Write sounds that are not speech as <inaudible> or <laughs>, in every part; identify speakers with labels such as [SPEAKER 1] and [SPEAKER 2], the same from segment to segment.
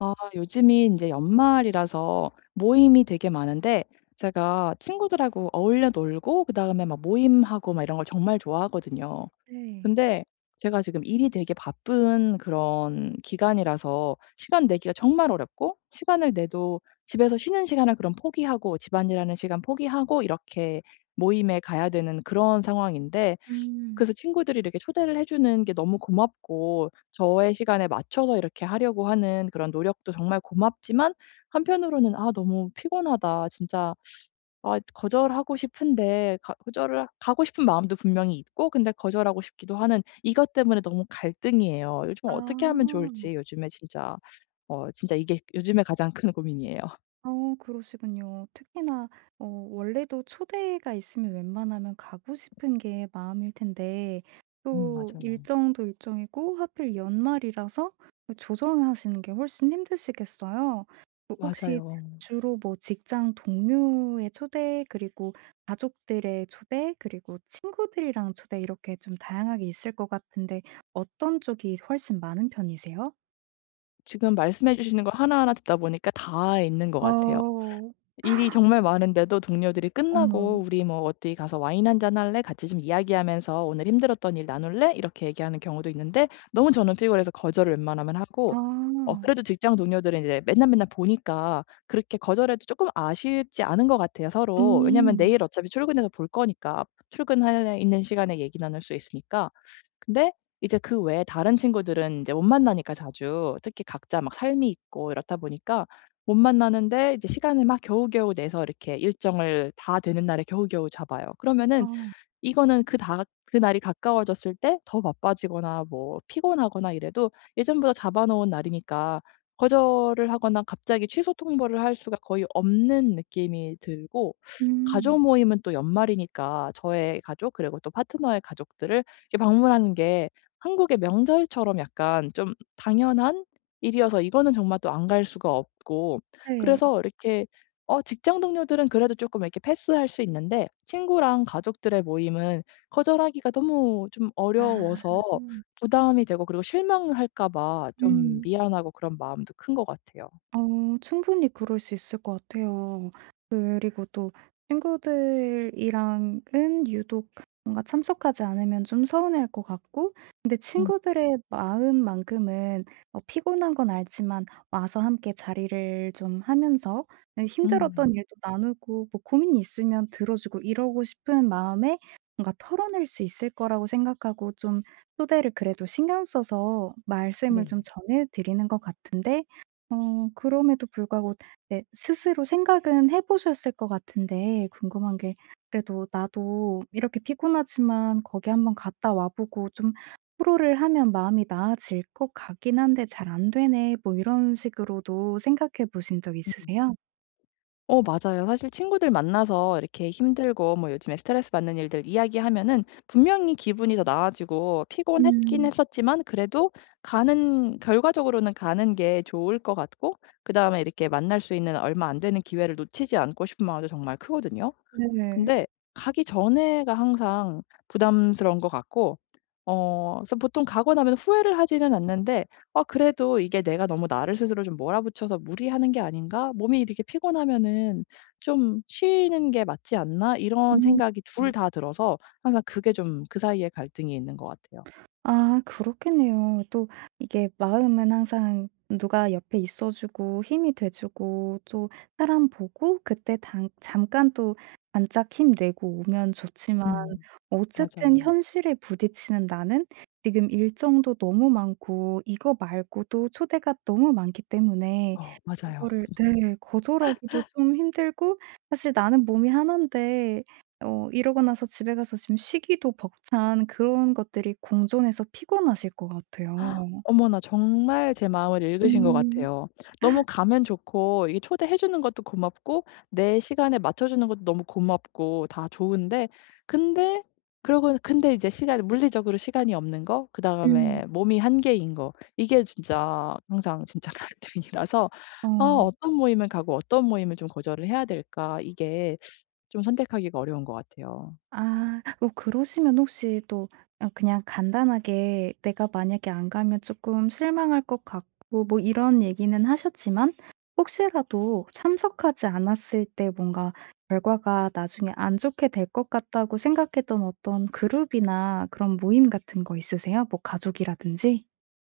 [SPEAKER 1] 아 요즘이 인제 연말이라서 모임이 되게 많은데 제가 친구들하고 어울려 놀고 그다음에 막 모임하고 막 이런 걸 정말 좋아하거든요.
[SPEAKER 2] 네.
[SPEAKER 1] 근데 제가 지금 일이 되게 바쁜 그런 기간이라서 시간 내기가 정말 어렵고 시간을 내도 집에서 쉬는 시간을 그럼 포기하고, 집안일하는 시간 포기하고 이렇게 모임에 가야 되는 그런 상황인데
[SPEAKER 2] 음.
[SPEAKER 1] 그래서 친구들이 이렇게 초대를 해 주는 게 너무 고맙고 저의 시간에 맞춰서 이렇게 하려고 하는 그런 노력도 정말 고맙지만 한편으로는 '아 너무 피곤하다.' 진짜 <sucks teeth> 아 거절하고 싶은데 가 거절을 가고 싶은 마음도 분명히 있고 근데 거절하고 싶기도 하는 이것 때문에 너무 갈등이에요. 요즘 어떻게 하면
[SPEAKER 2] 아.
[SPEAKER 1] 좋을지 요즘에 진짜 <sucks teeth> 어 진짜 이게 요즘에 가장 큰 고민이에요.
[SPEAKER 2] 어 그러시군요. 특히나 어 원래도 초대가 있으면 웬만하면 가고 싶은 게 마음일 텐데
[SPEAKER 1] 음,
[SPEAKER 2] 또
[SPEAKER 1] 맞아요.
[SPEAKER 2] 일정도 일정이고 하필 연말이라서 그 조정하시는 게 훨씬 힘드시겠어요. 그 혹시
[SPEAKER 1] 맞아요.
[SPEAKER 2] 주로 뭐 직장 동료의 초대, 그리고 가족들의 초대, 그리고 친구들이랑 초대 이렇게 좀 다양하게 있을 것 같은데 어떤 쪽이 서 훨씬 많은 편이세요?
[SPEAKER 1] 지금 말씀해 주시는 거 하나하나 듣다 보니까 다 있는 것 같아요.
[SPEAKER 2] 어우.
[SPEAKER 1] 일이
[SPEAKER 2] <gasps>
[SPEAKER 1] 정말 많은데도 동료들이 끝나고
[SPEAKER 2] 어머.
[SPEAKER 1] "우리 뭐 어디 가서 와인 1 잔 할래? 같이 좀 이야기하면서 오늘 힘들었던 일 나눌래?" 이렇게 얘기하는 경우도 있는데 너무 저는 너무 피곤해서 거절을 웬만하면 하고 어
[SPEAKER 2] 아.
[SPEAKER 1] 그래도 직장 동료들은 이제 맨날맨날 보니까 그렇게 거절해도 쪼끔 아쉽지 않은 것 같아요, 서로. 왜냐면
[SPEAKER 2] 음.
[SPEAKER 1] 내일 어차피 출근해서 볼 거니까, 출근할래 있는 시간에 얘기 나눌 수 있으니까. 근데 이제 그 외에 다른 친구들은 인제 못 만나니까 자주. 특히 각자 막 삶이 있고 이렇다 보니까 못 만나는데 이제 시간을 막 겨우겨우 내서 이렇게 일정을 다 되는 날에 겨우겨우 잡아요. 그러면은
[SPEAKER 2] 아.
[SPEAKER 1] 이거는 그 다 가 그날이 가까워졌을 때 더 바빠지거나 뭐 피곤하거나 이래도 예전보다 잡아놓은 날이니까 거절을 하거나 갑자기 취소 통보를 할 수가 거의 없는 느낌이 들고
[SPEAKER 2] 음.
[SPEAKER 1] 가족 모임은 또 연말이니까 저의 가족 그리고 또 파트너의 가족들을 이렇게 방문하는 게 한국의 명절처럼 약간 좀 당연한 일이어서 이거는 정말 또 안 갈 수가 없고
[SPEAKER 2] 네.
[SPEAKER 1] 그래서 이렇게 어 직장 동료들은 그래도 쪼끔 이렇게 패스할 수 있는데 친구랑 가족들의 모임은 거절하기가 너무 좀
[SPEAKER 2] 아.
[SPEAKER 1] 어려워서 부담이 되고 그리고 실망할까 봐 좀
[SPEAKER 2] 음.
[SPEAKER 1] 미안하고 그런 마음도 큰 것 같아요.
[SPEAKER 2] 어 충분히 그럴 수 있을 것 같아요. 그리고 또 친구들이랑은 유독 뭔가 참석하지 않으면 좀 서운해할 것 같고. 근데
[SPEAKER 1] 음.
[SPEAKER 2] 친구들의 마음만큼은 뭐 피곤한 건 알지만 와서 함께 자리를 좀 하면서 그냥 힘들었던
[SPEAKER 1] 음.
[SPEAKER 2] 일도 나누고 뭐 고민이 있으면 들어주고 이러고 싶은 마음에 뭔가 털어낼 수 있을 거라고 생각하고 좀 초대를 그래도 신경 써서 말씀을
[SPEAKER 1] 네.
[SPEAKER 2] 좀 전해드리는 것 같은데 어 그럼에도 불구하고 네 스스로 생각은 해 보셨을 것 같은데 궁금한 게 그래도 '나도 이렇게 피곤하지만 거기 1 번 갔다 와 보고 좀 토로를 하면 마음이 나아질 것 같긴 한데 잘 안 되네.' 뭐 이런 식으로도 생각해 보신 적
[SPEAKER 1] 음.
[SPEAKER 2] 있으세요?
[SPEAKER 1] 어 맞아요. 사실 친구들 만나서 이렇게 힘들고 뭐 요즘에 스트레스받는 일들 이야기하면은 분명히 기분이 더 나아지고 피곤했긴
[SPEAKER 2] 음.
[SPEAKER 1] 했었지만 그래도 가는 결과적으로는 가는 게 좋을 것 같고 그다음에 이렇게 만날 수 있는 얼마 안 되는 기회를 놓치지 않고 싶은 마음도 정말 크거든요.
[SPEAKER 2] 네네.
[SPEAKER 1] 근데 가기 전에가 항상 부담스러운 것 같고 어 그래서 보통 가고 나면 후회를 하지는 않는데 '어 그래도 이게 내가 너무 나를 스스로 좀 몰아붙여서 무리하는 게 아닌가? 몸이 이렇게 피곤하면은 좀 쉬는 게 맞지 않나?' 이런
[SPEAKER 2] 음.
[SPEAKER 1] 생각이 2 다 들어서 항상 그게 좀 그 사이에 갈등이 있는 것 같아요.
[SPEAKER 2] 아 그렇겠네요. 또 이게 마음은 항상 누가 옆에 있어 주고 힘이 돼 주고 또 사람 보고 그때 당 잠깐 또 반짝 힘내고 오면 좋지만
[SPEAKER 1] 음.
[SPEAKER 2] 어쨌든
[SPEAKER 1] 맞아요.
[SPEAKER 2] 현실에 부딪히는 나는 지금 일정도 너무 많고 이거 말고도 초대가 너무 많기 때문에
[SPEAKER 1] 어. 맞아요.
[SPEAKER 2] 이거를 네, 거절하기도
[SPEAKER 1] <laughs>
[SPEAKER 2] 좀 힘들고 사실 나는 몸이 하난데 어 이러고 나서 집에 가서 좀 쉬기도 벅찬 그런 것들이 공존해서 피곤하실 것
[SPEAKER 1] <gasps>
[SPEAKER 2] 같아요.
[SPEAKER 1] 어머나. 정말 제 마음을 읽으신 것
[SPEAKER 2] 음.
[SPEAKER 1] 같아요. 너무
[SPEAKER 2] <laughs>
[SPEAKER 1] 가면 좋고 이게 초대해 주는 것도 고맙고 내 시간에 맞춰주는 것도 너무 고맙고 다 좋은데 근데 그러고 근데 이제 시간이 물리적으로 시간이 없는 거,
[SPEAKER 2] 음.
[SPEAKER 1] 그다음에 몸이 한계인 거. 이게 진짜 항상 진짜 갈등이라서 '아
[SPEAKER 2] 어.
[SPEAKER 1] 어떤 모임을 가고 어떤 모임을 좀 거절을 해야 될까?' 이게 좀 선택하기가 어려운 것 같아요.
[SPEAKER 2] 아. 어 그러시면 혹시 또 아 그냥 간단하게 내가 만약에 안 가면 조금 실망할 것 같고 뭐 이런 얘기는 하셨지만 혹시라도 참석하지 않았을 때 뭔가 결과가 나중에 안 좋게 될 것 같다고 생각했던 어떤 그룹이나 그런 모임 같은 거 있으세요? 뭐 가족이라든지?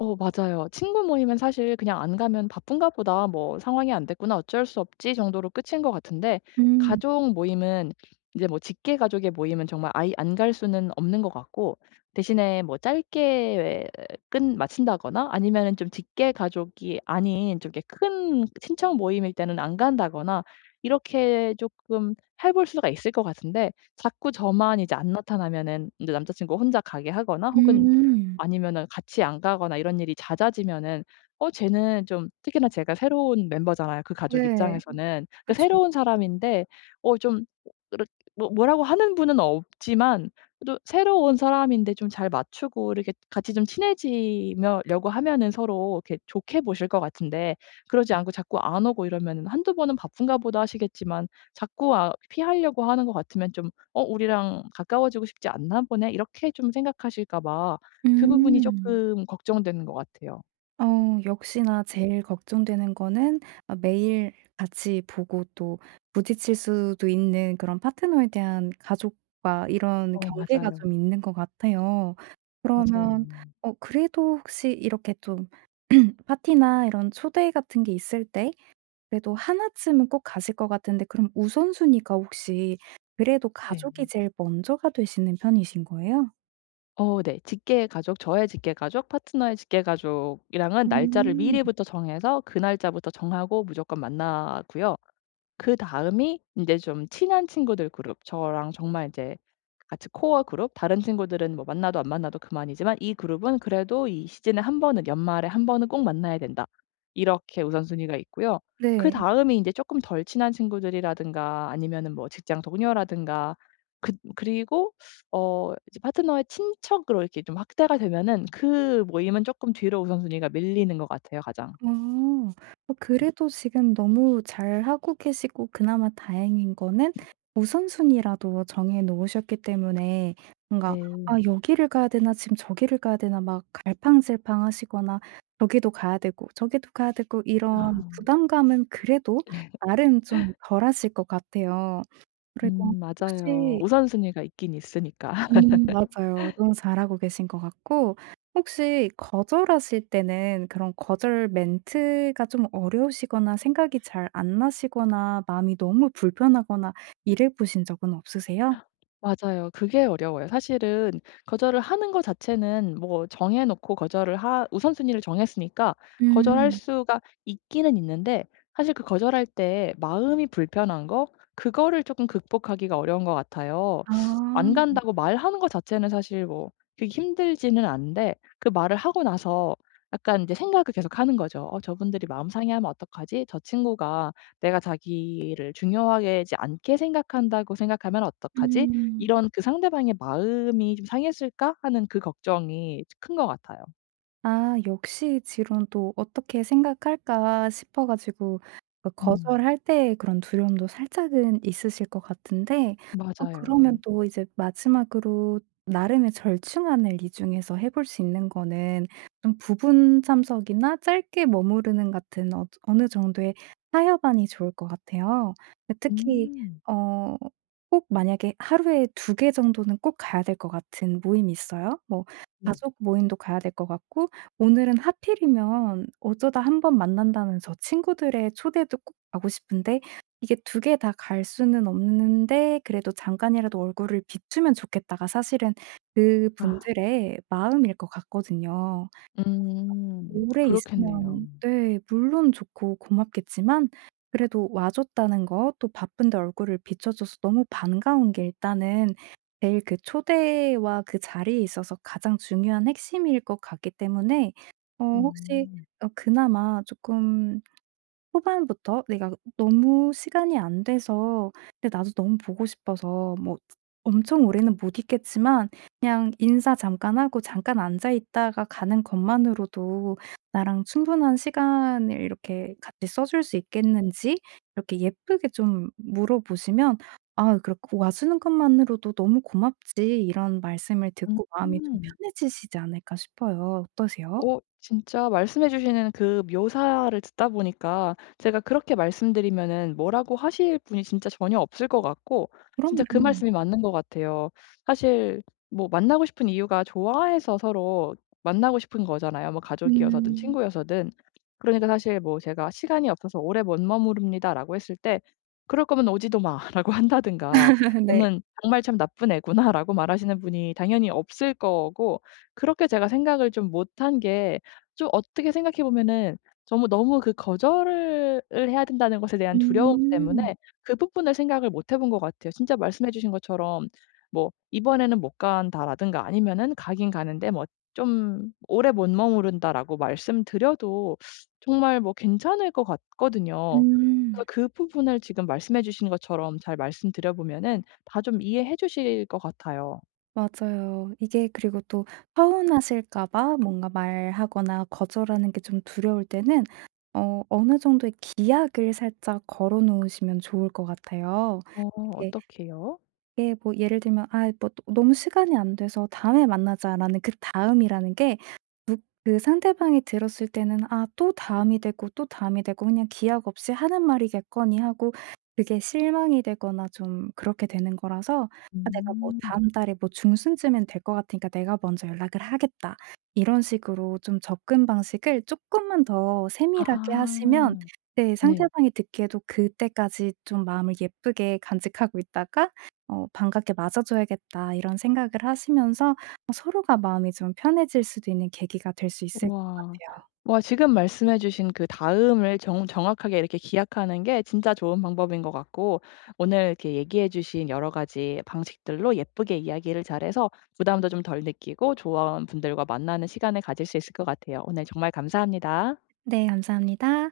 [SPEAKER 1] 어 맞아요. 친구 모임은 사실 그냥 안 가면 바쁜가 보다 뭐 상황이 안 됐구나 어쩔 수 없지 정도로 끝인 것 같은데
[SPEAKER 2] 음.
[SPEAKER 1] 가족 모임은 이제 뭐 직계 가족의 모임은 정말 아예 안 갈 수는 없는 것 같고 대신에 뭐 짧게 끝마친다거나 아니면은 좀 직계 가족이 아닌 좀 이렇게 큰 친척 모임일 때는 안 간다거나 이렇게 쪼끔 해 볼 수가 있을 것 같은데 자꾸 저만 이제 안 나타나면은 이제 남자 친구가 혼자 가게 하거나 혹은
[SPEAKER 2] 음.
[SPEAKER 1] 아니면은 같이 안 가거나 이런 일이 잦아지면은 어 쟤는 좀 특히나 제가 새로운 멤버잖아요 그 가족
[SPEAKER 2] 네.
[SPEAKER 1] 입장에서는. 그
[SPEAKER 2] 그쵸.
[SPEAKER 1] 새로운 사람인데 어 좀 그렇게 뭐 뭐라고 하는 분은 없지만 그래도 새로 온 사람인데 좀 잘 맞추고 이렇게 같이 좀 친해지며 려고 하면은 서로 이렇게 좋게 보실 것 같은데 그러지 않고 자꾸 안 오고 이러면은 1-2 번은 '바쁜가 보다.' 하시겠지만 자꾸 아 피하려고 하는 거 같으면 좀 '어 우리랑 가까워지고 싶지 않나 보네?' 이렇게 좀 생각하실까 봐 그 부분이
[SPEAKER 2] 음.
[SPEAKER 1] 쪼끔 걱정되는 것 같아요.
[SPEAKER 2] 어 역시나 제일 걱정되는 거는 어 매일 같이 보고 또 부딪칠 수도 있는 그런 파트너에 대한 가족과 이런
[SPEAKER 1] 어
[SPEAKER 2] 경계가 좀
[SPEAKER 1] 맞아요.
[SPEAKER 2] 있는 것 같아요. 그러면
[SPEAKER 1] 맞아요.
[SPEAKER 2] 어 그래도 혹시 이렇게 좀 <clears throat> 파티나 이런 초대 같은 게 있을 때 그래도 1 쯤은 꼭 가실 것 같은데 그럼 우선순위가 혹시 그래도 가족이
[SPEAKER 1] 네.
[SPEAKER 2] 제일 먼저가 되시는 편이신 거예요?
[SPEAKER 1] 어 네. 직계 가족 저의 직계 가족 파트너의 직계 가족이랑은 날짜를
[SPEAKER 2] 음.
[SPEAKER 1] 미리부터 정해서 그 날짜부터 정하고 무조건 만나고요. 그다음이 인제 좀 친한 친구들 그룹 저랑 정말 이제 같이 코어 그룹 다른 친구들은 뭐 만나도 안 만나도 그만이지만 '이 그룹은 그래도 이 시즌에 1 번은 연말에 1 번은 꼭 만나야 된다.' 이렇게 우선순위가 있고요.
[SPEAKER 2] 네.
[SPEAKER 1] 그다음이 이제 쪼끔 덜 친한 친구들이라든가 아니면은 뭐 직장 동료라든가 그 그리고 어 이제 파트너의 친척으로 이렇게 좀 확대가 되면은 그 모임은 쪼끔 뒤로 우선순위가 밀리는 것 같아요 가장.
[SPEAKER 2] 어. 어
[SPEAKER 1] <unintelligible>
[SPEAKER 2] 그래도 지금 너무 잘 하고 계시고 그나마 다행인 거는 우선순위라도 정해 놓으셨기 때문에 뭔가 '아
[SPEAKER 1] 네.
[SPEAKER 2] 여기를 가야 되나? 지금 저기를 가야 되나?' 막 갈팡질팡하시거나 여기도 가야 되고 저기도 가야 되고 이런
[SPEAKER 1] 아.
[SPEAKER 2] 부담감은 그래도
[SPEAKER 1] 예.
[SPEAKER 2] 나름 좀
[SPEAKER 1] <laughs>
[SPEAKER 2] 덜하실 것 같아요. 그리고
[SPEAKER 1] 음 맞아요.
[SPEAKER 2] 혹시
[SPEAKER 1] 우선순위가 있긴 있으니까.
[SPEAKER 2] 음 맞아요.
[SPEAKER 1] <laughs>
[SPEAKER 2] 너무 잘하고 계신 것 같고 혹시 거절하실 때는 그런 거절 멘트가 좀 어려우시거나 생각이 잘 안 나시거나 마음이 너무 불편하거나 이래 보신 적은 없으세요?
[SPEAKER 1] <gasps> 맞아요. 그게 어려워요. 사실은 거절을 하는 거 자체는 뭐 정해놓고 거절을 하 우선순위를 정했으니까 거절할
[SPEAKER 2] 음.
[SPEAKER 1] 수가 있기는 있는데 사실 그 거절할 때 마음이 불편한 거 그거를 쪼끔 극복하기가 어려운 것 같아요.
[SPEAKER 2] 아.
[SPEAKER 1] 안 간다고 말하는 거 자체는 사실 뭐 그렇게 힘들지는 않은데 그 말을 하고 나서 약간 이제 생각을 계속하는 거죠. 어 '저분들이 마음 상해하면 어떡하지?' '저 친구가 내가 자기를 중요하게 지 않게 생각한다고 생각하면 어떡하지?'
[SPEAKER 2] 음.
[SPEAKER 1] 이런 그 '상대방의 마음이 좀 상했을까?' 하는 이제 걱정이 큰 것 같아요.
[SPEAKER 2] 아 역시 지론 또 어떻게 생각할까 싶어 가지고 그
[SPEAKER 1] 음.
[SPEAKER 2] 거절할 때의 그런 두려움도 살짝은 있으실 것 같은데 어
[SPEAKER 1] 맞아요.
[SPEAKER 2] 그러면 또 이제 마지막으로 나름의 절충안을 이 중에서 해 볼 수 있는거는 좀 부분 참석이나 짧게 머무르는 같은 어즈 어느 정도의 타협안이 좋을 것 같아요. 예 특히
[SPEAKER 1] 음.
[SPEAKER 2] 어 꼭 만약에 하루에 2 개 정도는 꼭 가야 될 것 같은 모임이 있어요. '뭐
[SPEAKER 1] 네.
[SPEAKER 2] 가족 모임도 가야 될 것 같고 오늘은 하필이면 어쩌다 1 번 만난다는 저 친구들의 초대도 꼭 가고 싶은데 이게 2 개 다 갈 수는 없는데 그래도 잠깐이라도 얼굴을 비추면 좋겠다.'가 사실은 그
[SPEAKER 1] 아.
[SPEAKER 2] 분들의 마음일 것 같거든요. <unintelligible>
[SPEAKER 1] 음.
[SPEAKER 2] 오래
[SPEAKER 1] 그렇겠네요.
[SPEAKER 2] 있으면 네 물론 좋고 고맙겠지만 그래도 와줬다는 거 또 바쁜데 얼굴을 비춰줘서 너무 반가운 게 일단은 내일 그 초대와 그 자리에 있어서 가장 중요한 핵심일 것 같기 때문에 어 혹시
[SPEAKER 1] 음.
[SPEAKER 2] 어 그나마 쪼끔 후반부터 내가 너무 시간이 안 돼서 근데 나도 너무 보고 싶어서 뭐 엄청 오래는 못 있겠지만 그냥 인사 잠깐 하고 잠깐 앉아 있다가 가는 것만으로도 나랑 충분한 시간을 이렇게 같이 써 줄 수 있겠는지 이렇게 예쁘게 좀 물어보시면 "아 그래. 그 와 주는 것만으로도 너무 고맙지." 이런 말씀을 듣고 마음이 좀
[SPEAKER 1] 음.
[SPEAKER 2] 편해지시지 않을까 싶어요. 어떠세요?
[SPEAKER 1] 어 진짜 말씀해 주시는 그 묘사를 듣다 보니까 제가 그렇게 말씀드리면은 뭐라고 하실 분이 진짜 전혀 없을 것 같고 진짜 그
[SPEAKER 2] 그럼요.
[SPEAKER 1] 말씀이 맞는 것 같아요. 사실 뭐 만나고 싶은 이유가 좋아해서 서로 만나고 싶은 거잖아요. 뭐 가족이어서든
[SPEAKER 2] 음.
[SPEAKER 1] 친구여서든. 그러니까 사실 뭐 "제가 시간이 없어서 오래 못 머무릅니다."라고 했을 때 "그럴 거면 오지도 마."라고 한다든가
[SPEAKER 2] <laughs> 네.
[SPEAKER 1] "너는 정말 참 나쁜 애구나."라고 말하시는 분이 당연히 없을 거고 그렇게 제가 생각을 좀 못한 게 좀 어떻게 생각해 보면은 정말 너무 그 거절을 을 해야 된다는 것에 대한 두려움 때문에
[SPEAKER 2] 음.
[SPEAKER 1] 그 부분을 생각을 못해본 것 같아요. 진짜 말씀해 주신 것처럼 뭐 "이번에는 못 간다."라든가 아니면은 가기는 가는데 뭐 좀 "오래 못 머무른다."라고 말씀드려도 정말 뭐 괜찮을 것 같거든요. 그래서
[SPEAKER 2] 음.
[SPEAKER 1] 그 부분을 지금 말씀해 주신 것처럼 잘 말씀드려 보면은 다 좀 이해해 주실 것 같아요.
[SPEAKER 2] 맞아요. 이게 그리고 또 서운하실까 봐 뭔가 말하거나 거절하는게 좀 두려울 때는 어 어느 정도의 기약을 살짝 걸어 놓으시면 좋을 것 같아요.
[SPEAKER 1] 어.
[SPEAKER 2] 이게
[SPEAKER 1] 어떻게요?
[SPEAKER 2] 예 뭐 예를 들면 아 뭐 또 "너무 시간이 안 돼서 다음에 만나자."라는 그다음이라는 게 무 그 상대방이 들었을 때는 아 또 다음이 되고 또 다음이 되고 그냥 기약 없이 하는 말이겠거니 하고 그게 실망이 되거나 좀 그렇게 되는 거라서 '아 내가 뭐
[SPEAKER 1] 음.
[SPEAKER 2] 다음 달에 뭐 중순쯤에는 될 것 같으니까 내가 먼저 연락을 하겠다.' 이런 식으로 좀 접근 방식을 쪼끔만 더 세밀하게 하시면
[SPEAKER 1] 아.
[SPEAKER 2] 네
[SPEAKER 1] 네.
[SPEAKER 2] 상대방이 듣기에도 '그때까지 좀 마음을 예쁘게 간직하고 있다가 어 반갑게 맞아줘야겠다.' 이런 생각을 하시면서 뭐 서로가 마음이 좀 편해질 수도 있는 계기가 될 수 있을 것
[SPEAKER 1] 우와.
[SPEAKER 2] 같아요.
[SPEAKER 1] 와 지금 말씀해주신 그 다음을 정 정확하게 이렇게 기약하는 게 진짜 좋은 방법인 것 같고 오늘 이렇게 얘기해 주신 여러가지 방식들로 예쁘게 이야기를 잘 해서 부담도 좀 덜 느끼고 조언 분들과 만나는 시간을 가질 수 있을 것 같아요. 오늘 정말 감사합니다.
[SPEAKER 2] 네 감사합니다.